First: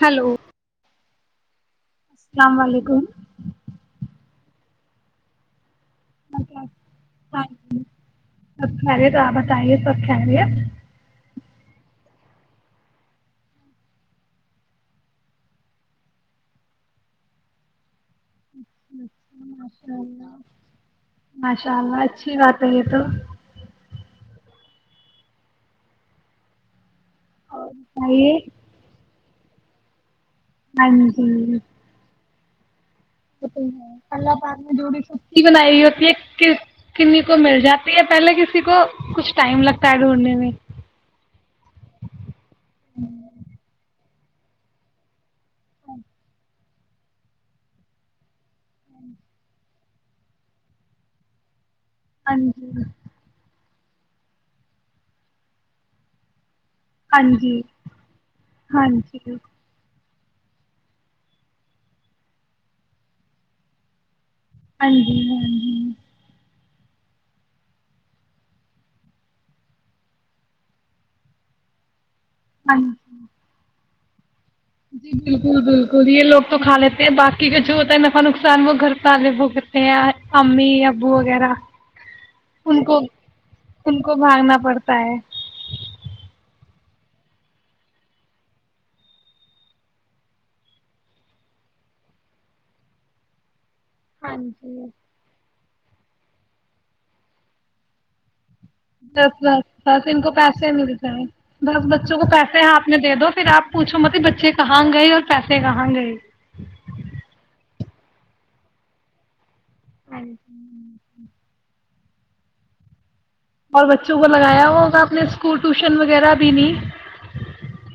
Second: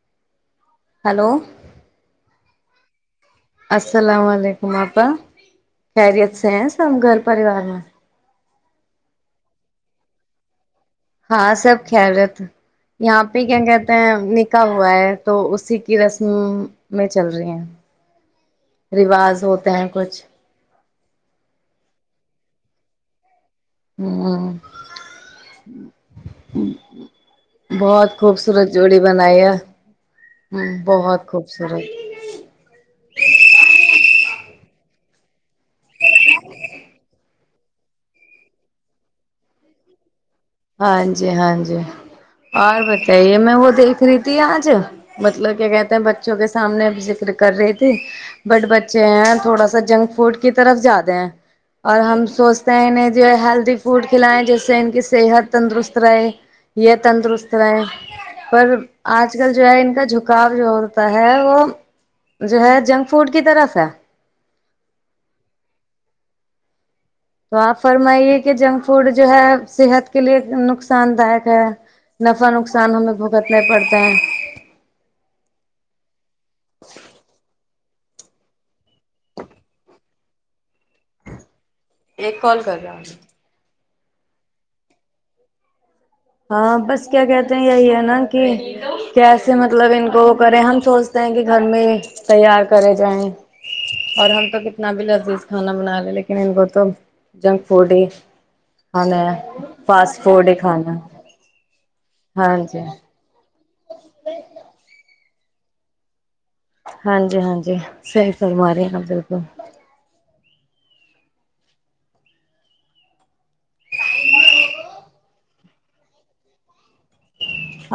Hello hello السلام و علیکم السلام و علیکم آپا خیریت سے ہیں سب گھر پریوار میں سب خیریت ہے تو آپ بتائیے سب خیریت ہے ہاں سب خیرت یہاں پہ کیا کہتے ہیں نکاح ہوا ہے تو اسی کی رسمیں چل رہی ہیں رواج ہوتا ہیں ماشاء کچھ اللہ ماشاء اللہ اچھی بات ہے یہ تو ہوں اور [inaudible] بہت بتائیے خوبصورت جوڑی بنایا ہاں بہت جی خوبصورت اللہ پاک نے جوڑی سبھی کی بنائی ہوئی ہوتی ہے کسی کو مل جاتی ہے پہلے کسی کو کچھ ٹائم لگتا ہے ڈھونڈنے میں ہاں جی ہاں جی اور بتائیے میں وہ دیکھ رہی تھی آج مطلب کیا کہتے ہیں بچوں کے سامنے ذکر کر رہی تھی بٹ بچے ہیں تھوڑا سا جنک فوڈ کی طرف جیادے ہیں اور ہم ہاں سوچتے جی ہیں انہیں جو ہیلدی فوٹ کھلائیں جس سے ان کی صحت تندرست رہے یہ ہاں تندرست جی رہے پر ہاں جی آج ہاں جی کل جو ہے ان کا جک گاب جو ہوتا ہے وہ جو ہے جنک فوڈ کی طرف ہے ہاں جی ہاں جی تو آپ فرمائیے کہ جنک فوڈ جو ہے صحت کے لیے نقصان دایںک ہے نفع ہاں نقصان جی ہمیں بھگتنا پڑتا [inaudible] جی بالکل بالکل یہ لوگ تو کھا لیتے ہیں باقی کا جو تو ن کاا نقصان وہ گھر پہ آدمی بھوگتیں ہیں امی ابو وغیرہ ایک کال کر رہا ہوں تم کو بھاگنا پڑتا ہے ہاں بس کیا کہتے ہیں یہی ہے نا کہ کیسے مطلب ان کو وہ کرے ہم سوچتے ہیں کہ گھر میں تیار کرے جائیں اور ہاں ہم تو جی کتنا بھی لذیذ کھانا بن ل لیکنن گت جنک فوڈ ہی کھانا دس ہے بس بس ان فاسٹ کو فوڈ ہی پیسے کھانا ملتے ہے۔ ہیں دس بچوں کو ہاں پیسے ہیں جی آپ نے دے دو پھر آپ پوھو متی بچے کہاں گئے اور پیسے کہاں گ ہاں جی ہاں جی صحی بماری ن بالکل [inaudible] اور بچوں کو لگایا ہوا ہوگا اپ نے اسکول ٹیوشن وغیرہ بھی نہیں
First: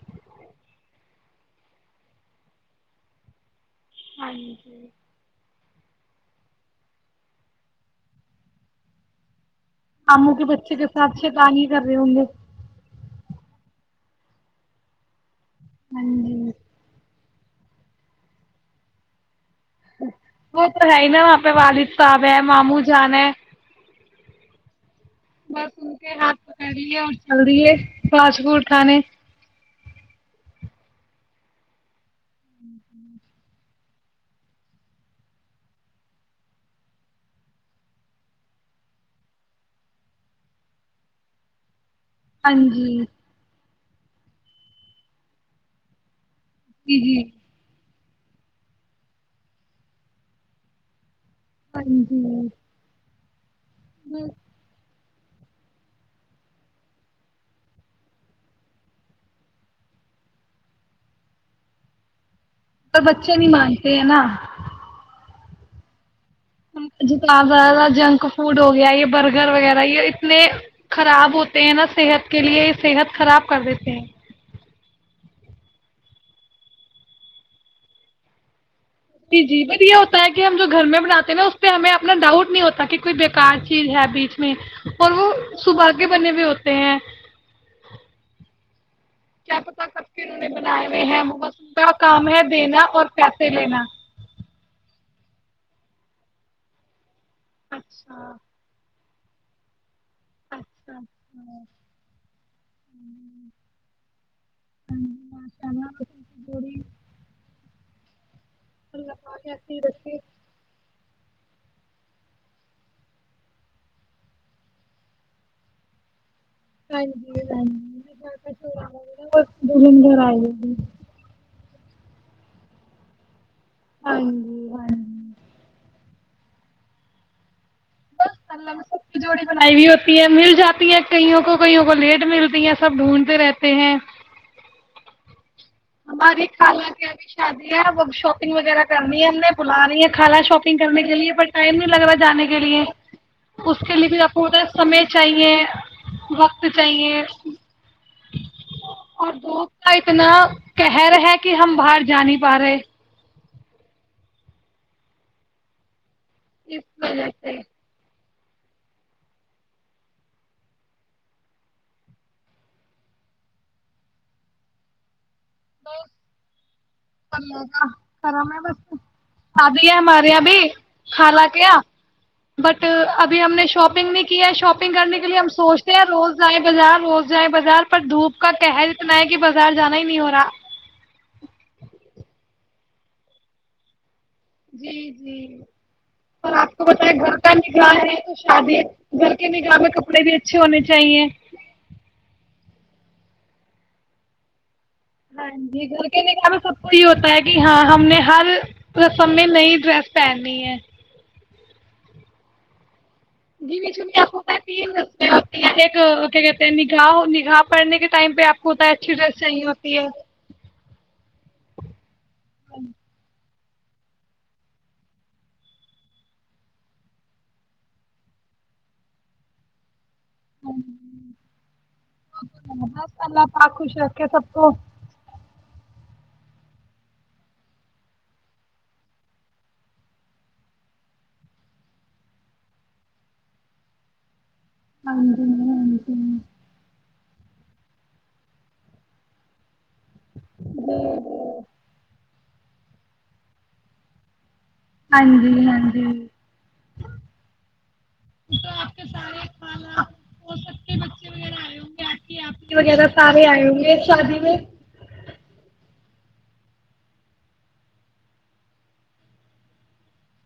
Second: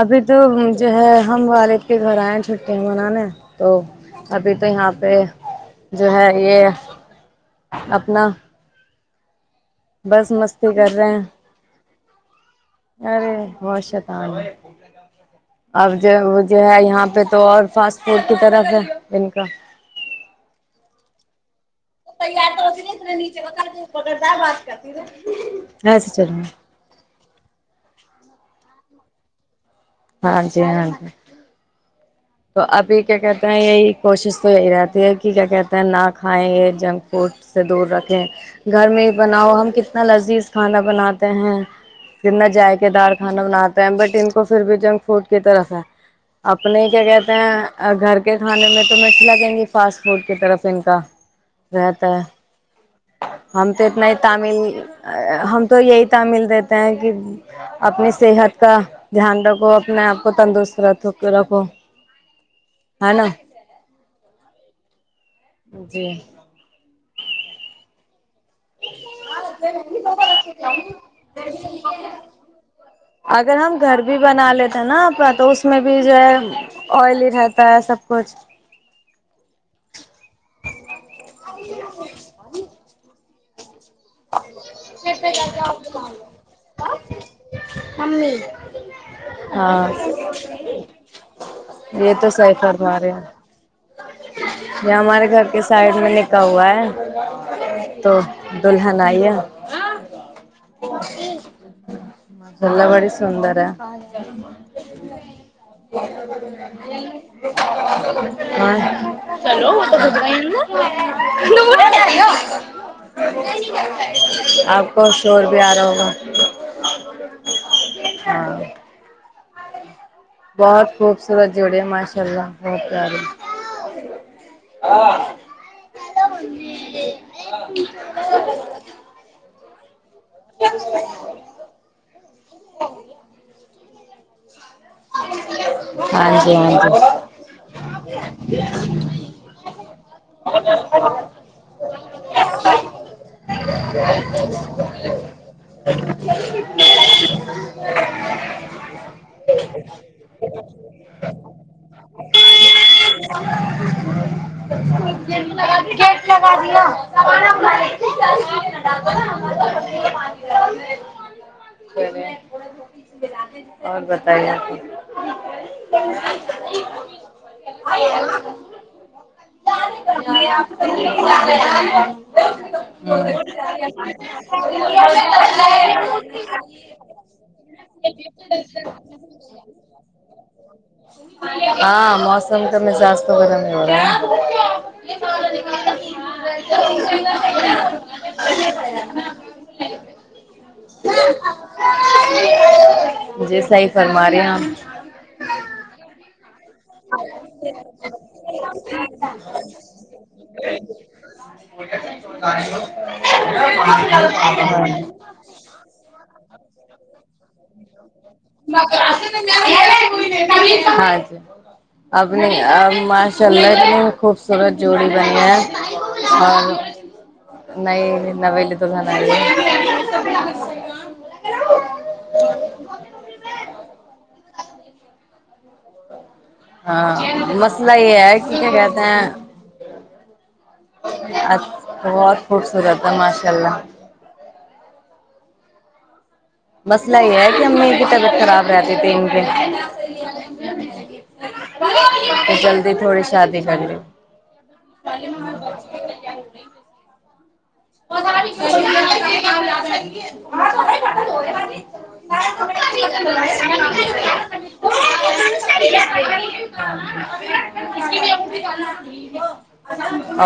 ابھی تو جو ہے ہم والد کے گھر آئے چھٹی منانے تو ہاں ابھی جی تو یہاں پہ جو ہے یہ اپنا بس اموں کے مستی بچے کے کر رہے ساتھ ہیں شتانی کر رہے ہوں گے ہاں اب جو وہ جی جو ہے یہاں پہ تو اور فاسٹ فوڈ کی طرف ہے ان کا وہ تو ہے ہی نا وہاں پہ والی و ہے معاموں جان فکت جا بات کر بس ان کے ہاتھ پک رہیے اور چل رہیے فاسٹ فوڈ کھانے ہاں جی ہاں جی تو ابھی کیا کہتے ہیں یہی کوشش تو یہی رہتی ہے کہ کیا کہتے ہیں نہ کھائیں یہ جنک فوڈ سے دور رکھیں گھر میں ہی بناؤ ہم کتنا لذیذ کھانا بناتے ہیں کتنا ہاں جائقے جی دار کھانا بناات بٹ ان کو پھر بھی جنک فوڈ کی طرف ہے اپنے جی کیا کہ جی گھر کے کھانے میں تو میں لگیں گی فاسٹ فوڈ کی طرف ان کا ہاں رہتا جی ہے ہم تو اتنا ہی تامل ہم تو یہی تعمیل دیتے ہیں کہ اپنی صحت کا دھیان رکھو اپنے آپ کو تندرست رکھ رکھو ہے نا بچے نہیں مانتے ہیں نا جی جت [unintelligible] ااجنک فوڈ ہو گیا یہ برگر وغیرہ یہ اتنے خراب ہوتے ہیں نا صحت کے لیے صحت خراب اگر کر ہم دیتے گھر ہیں بھی بنا لیتے نا اپنا تو اس میں بھی جو ہے آئلی رہتا ہے سب کچھ جی جی بٹ یہ ہوتا ہے کہ ہم جو گھر میں بناتے ہیں نا اس پہ ہمیں اپنا ڈاؤٹ نہیں ہوتا کہ کوئی کانچ [unintelligible] چیز ہے بیچ میں اور وہ سباگیہ بنے ہوئے ہوتے ہیں کیا پتا ہاں کب کے انہوں نے بنائے ہوئے ہیں م کا یہ تو کام ہے صحیح دینا فرما اور رہے ہیں پیسے لینا یہ ہمارے گھر کے سائڈ میں لکھا ہوا ہے تو اچھا [unintelligible] اچھا مجلہ بڑی سندر ہے ماشاء اللہ [inaudible] تم کی جوڑی ہاں اللہ پاک چلو ایسے ہی رکھے آپ کو شور بھی آ رہا ہوگا ہاں جی ہاں جولندندھر آئے گ [unintelligible] جڑے ماشاء اللہ بہت پیاری ہاں جی ہاں جی الو سب کی جوڑی بنائی ہوئی ہوتی یہ مل جاتی ہے کئیوں کو کئیوں کو لیٹ ملتی ہیں سب ڈھونڈتے رہتے ہیں ہماری ہاں جی خانہ کی ہاں بھی شادی ہے وہ شاپنگ وغیرہ کرنی ہے ہم نے بلا رہی ہے کالہ شاپنگ کرنے کے لیے پر ٹائم نہیں لگ رہا جانے کے لیے اس کے لیے بھی آپ کو بتا ہے سمے چاہیے وقت چاہیے اور دوست کا اتنا کہہ رہے کہ ہم باہر جا نہیں پا رہے جی گیٹ لگا اس دیا وجہ سے چلے اور بتائیے آپ بہت م آپ ب شادی ہے ہمارے یہاں بھی خالک یہاں بٹ ابھی ہم نے شاپنگ نہیں کیا ہے شاپنگ کرنے کے لیے ہم سوچتے ہیں روز جائیں بازار روز جائیں بازار پر دھوپ کا قہر اتنا ہے کہ بازار جانا ہی نہیں ہو رہا ہاں موسم تو مزاج تو گرم نہیں ہو رہا ہے جی جی اور اپ کو پتہ ہے گھر کا نکاح ہے تو شادی گھر کے نکاح میں کپڑے بھی اچھے ہونے چاہیے جی صحیح فرما رہے ہیں آپ [inaudible] یہ گھر کے نکاح سب کو یہ ہوتا ہے کہ ہاں ہم نے ہر رسم میں نئی ڈریس پہنی ہے جی آپ کو تو ایک کیا کہتے ہیں نکاح نکاح پڑنے کے ٹائم پہ آپ کوتا ہے اچھی ڈریس چاہیے ہوتی ہے ہاں جی اپنے اب اللہ نے خوبصورت جوڑی بنا ہے نئ نویلی دلہن ارہی ہے اللہ پاک خوش رکھے سب کو ہاں مسلہ یہ ہے کہ کیا کہتے ہیں بہت خوبصورت ہے ماشاءاللہ ہاں جی نہیں ہاں جی مسئلہ یہ ہے کہ امی کی طبیعت خراب رہتی تھی ان کے [unintelligible] جلدی تھوڑی شادی کر لو ہاں جی ہاں جی اور اپ کے سارے خالہ وہ سب کے بچے وغیرہ آئے ہوں بیٹھ کے اپ کی وغیرہ سارے ائے ہوں گے شادی میں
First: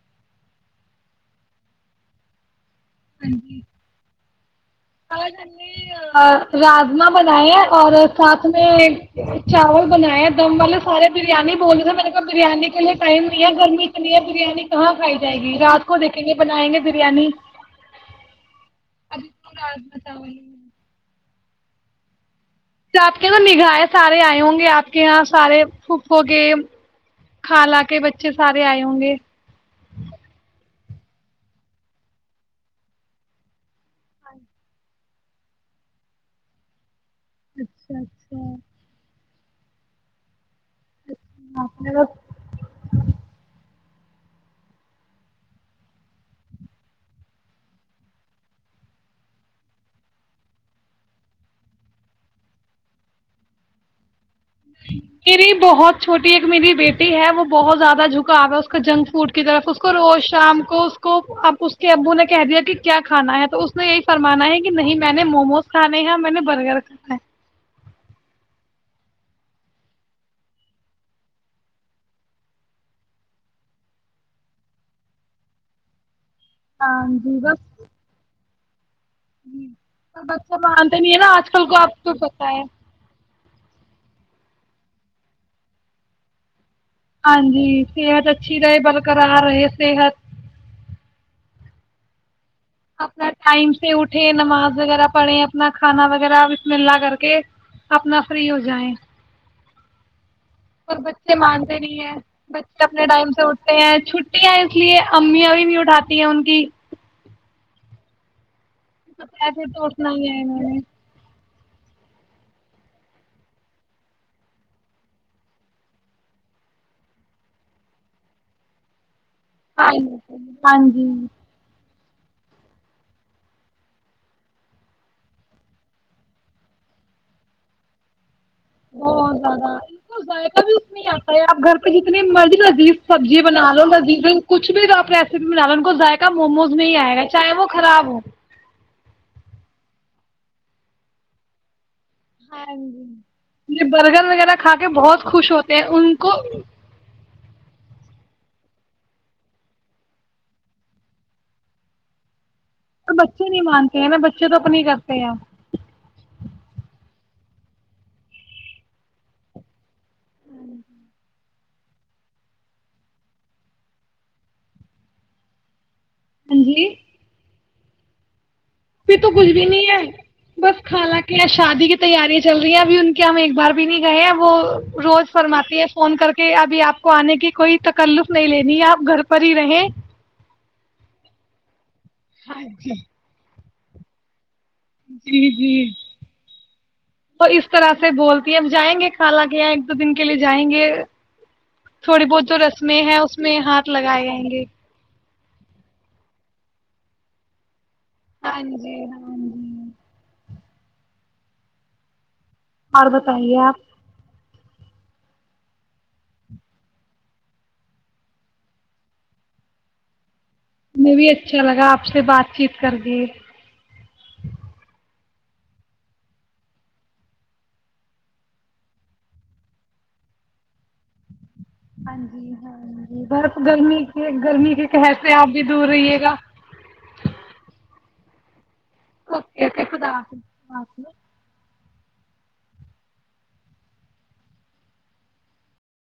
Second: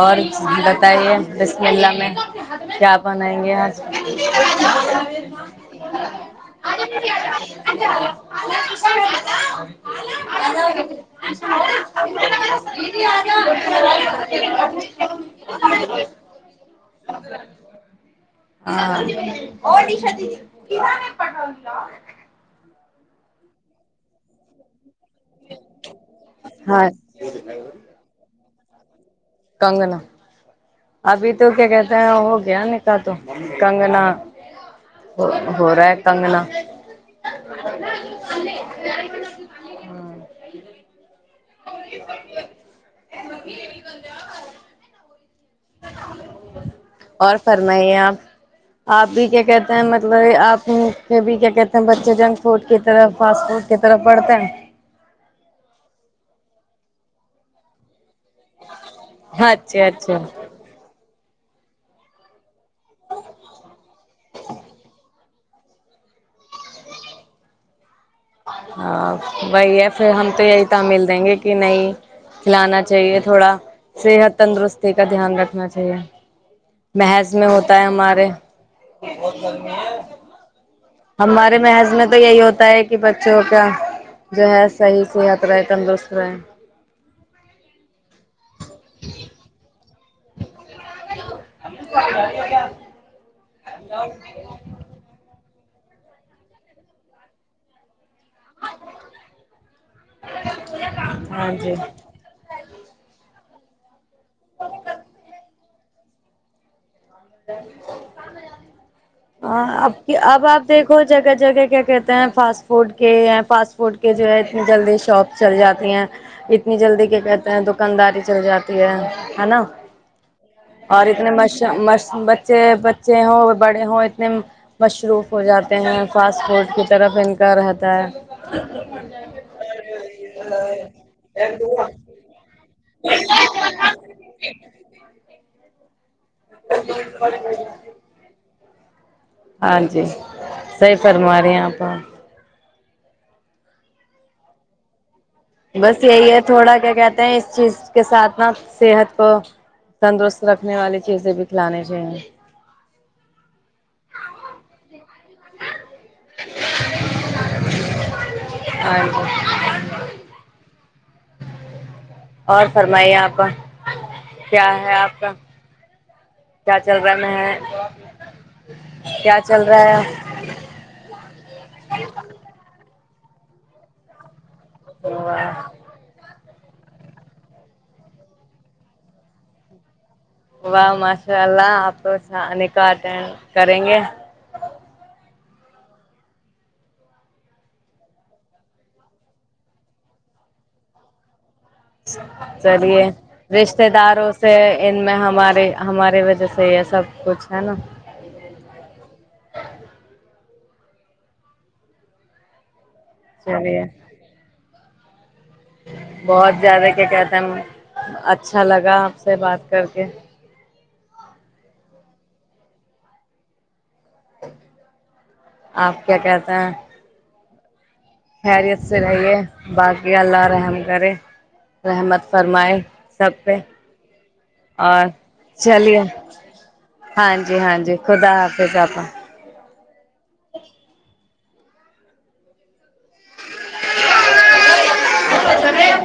اور بتائیے بسم اللہ میں کیا ہاں بنائیں جی گے آج [unintelligible] آج ہم نے راجما بنایا ہے اور ساتھ میں چاول بنایا دم والے سارے بریانی بول رہے ہیں میں نے کہا بریانی کے لیے ٹائم نہیں ہے گرمی کے لیے بریانی کہاں کھائی جائے گی رات کو آج دیکھیں گے بنائیں گے بریانی ہاں ابھی تو راجما چاول ہی ہے۔ [unintelligible] [unintelligible] اچھا آپ کے سارے ائے ہوں گے آپ یہاں سارے پھپو کے خالہ کے بچے سارے آئے ہوں گے کنگنا ابھی تو کیا کہتے ہیں ہو گیا نہ کہا تو کنگنا ہو رہا ہے کنگنا [inaudible] [inaudible] اچھا اچھا آپ نے بس [inaudible] اور فرمائیں آپ آپ بھی کیا کہتے ہیں مطلب آپ ان سے بھی کیا کہتے ہیں بچے جنگ فوڈ کی طرف فاسٹ فوڈ کی طرف بڑھتے ہیں میری بہت چھوٹی ایک میری بیٹی ہے وہ بہت زیادہ جھنگ آ گا اس کو جنک فوڈ کی طرف اس اچھا کو اچھا روز شام کو اس کو اب اس کے ابو نے کہہ دیا کہ کیا کھانا ہے تو اس نے یہی فرمانا ہے کہ نہیں میں نے موموز کھانے ہیں میں نے برگر کھانا ہے ہاں وہی ہے پھر ہم تو یہی تعمیل دیں گے کہ نہیں کھلانا چاہیے تھوڑا صحت تندرستی کا دھیان رکھنا چاہیے ہاں محض جی میں بس ہوتا ہے ہمارے بہت گرمی ہے بچے مانتے نہیں ہے نا آج ہمارے کل کو محض آپ میں کو تو یہی پتہ ہوتا ہے کہ بچوں کیا جو ہے صحیح صیحت رہے تندرست رہے ہاں جی صیحت اچھی رہے برقرار رہے صیحت [inaudible] ٹائم سے اٹھے نماز وغیرہ پڑھیں اپنا کھانا وغیرہ بسم اللہ کر کے اپنا فری ہو جایں پر بچے ہاں جی مانتے نہیں ہیں بچے اپنے ٹائم سے اٹھ چھٹیاں ہیں اس لیے امی یاں بھی نہی اٹھاتی ہیں ان کی [inaudible] ہاں ایسے تو اب اٹھنا ہی ہے اب آپ انہوں نے دیکھو جگہ جگہ کیا کہتے ہیں فاسٹ فوڈ کے فاسٹ فوڈ کے جو ہے اتنی جلدی شاپ چل جاتی ہیں اتنی جلدی کیا کہتے ہیں دکانداری چل جاتی ہے ہے نہ ہاں جی اور اتنے مشا بچے بچے ہوں بڑے ہوں اتنے مصروف ہو جاتے ہیں فاسٹ فوڈ کی طرف ان کا رہتا ہے بہت زیادہ تو ذائقہ بھی اتنا ہی اتا ہے آپ گھر پہ جتنی مرضی سبزی بنا لو لزیز کچھ بھی تو آپ ریسیپی بنا لو کو ذایقہ کا موموز میں ہی آئے گا چاہے وہ خراب ہو ہاں جی صحی فرما رہی ہیں آپ ہاں جی یہ برگر وغیرہ کھا کے بہت خوش ہوتے ہیں بس ان یہی کو ہے تھوڑا کیا کہتے ہیں اس چیز کے ساتھ نہ صیحت کو تندرست رکھنے والی چیزیں بھی کھلانی چاہیے اور بچے نہیں مانتے ہیں نہ بچے تو اپنی ہی کرتے کیا اور اور فرمائیے آپا کا کیا ہے آپ کا ہاں کیا چل رہا ہے میں [inaudible] پھر تو کیا کچھ چل بھی نہیں رہا ہے بس خالا کے یہاں شادی کی تیاریاں چل رہی ہیں ابھی ان کہ ہم ایک بار بھی نہیں گئے ہیں وہ ہے روز واہ فرماتی ہے فون کر کے آ بھی آپ کو آنے کی کوئی تکلف نہیں لینی ہے آپ گھر پر ہی رہے واہ ماشاء اللہ اپ ہاں جی [inaudible] کریں گے جی جی وہ اس طرح سے بولتی ہیں اب جائیں گے خالا کے ایک دو دن کے لیے جائیں گے تھوڑی بہت جو رسمیں چلیے ہیں اس میں رشتتے ہاتھ لگائے داروں جائیں سے گے ان میں ہمارے ہماری وجہ سے یہ سب کچھ ہے نا ہاں جی ہاں جی اور بتائیے آپ چلیے بہت زیادہ کیا کہتے ہیں اچھا لگا آپ سے بات کر کے میں بھی اچھا لگا آپ سے بات چیت کر د آپ کیا کہتے ہیں خیریت سے رہیے باقی اللہ رحم کرے ہاں رحمت جی ہاں فرمائے ج سب برف پہ گرمی کے گرمی کے اور قر سے آپ بھی دور چلیے رہے گا ہاں جی ہاں جی خدا حافظ اپا [inaudible] خدا حافظ [inaudible]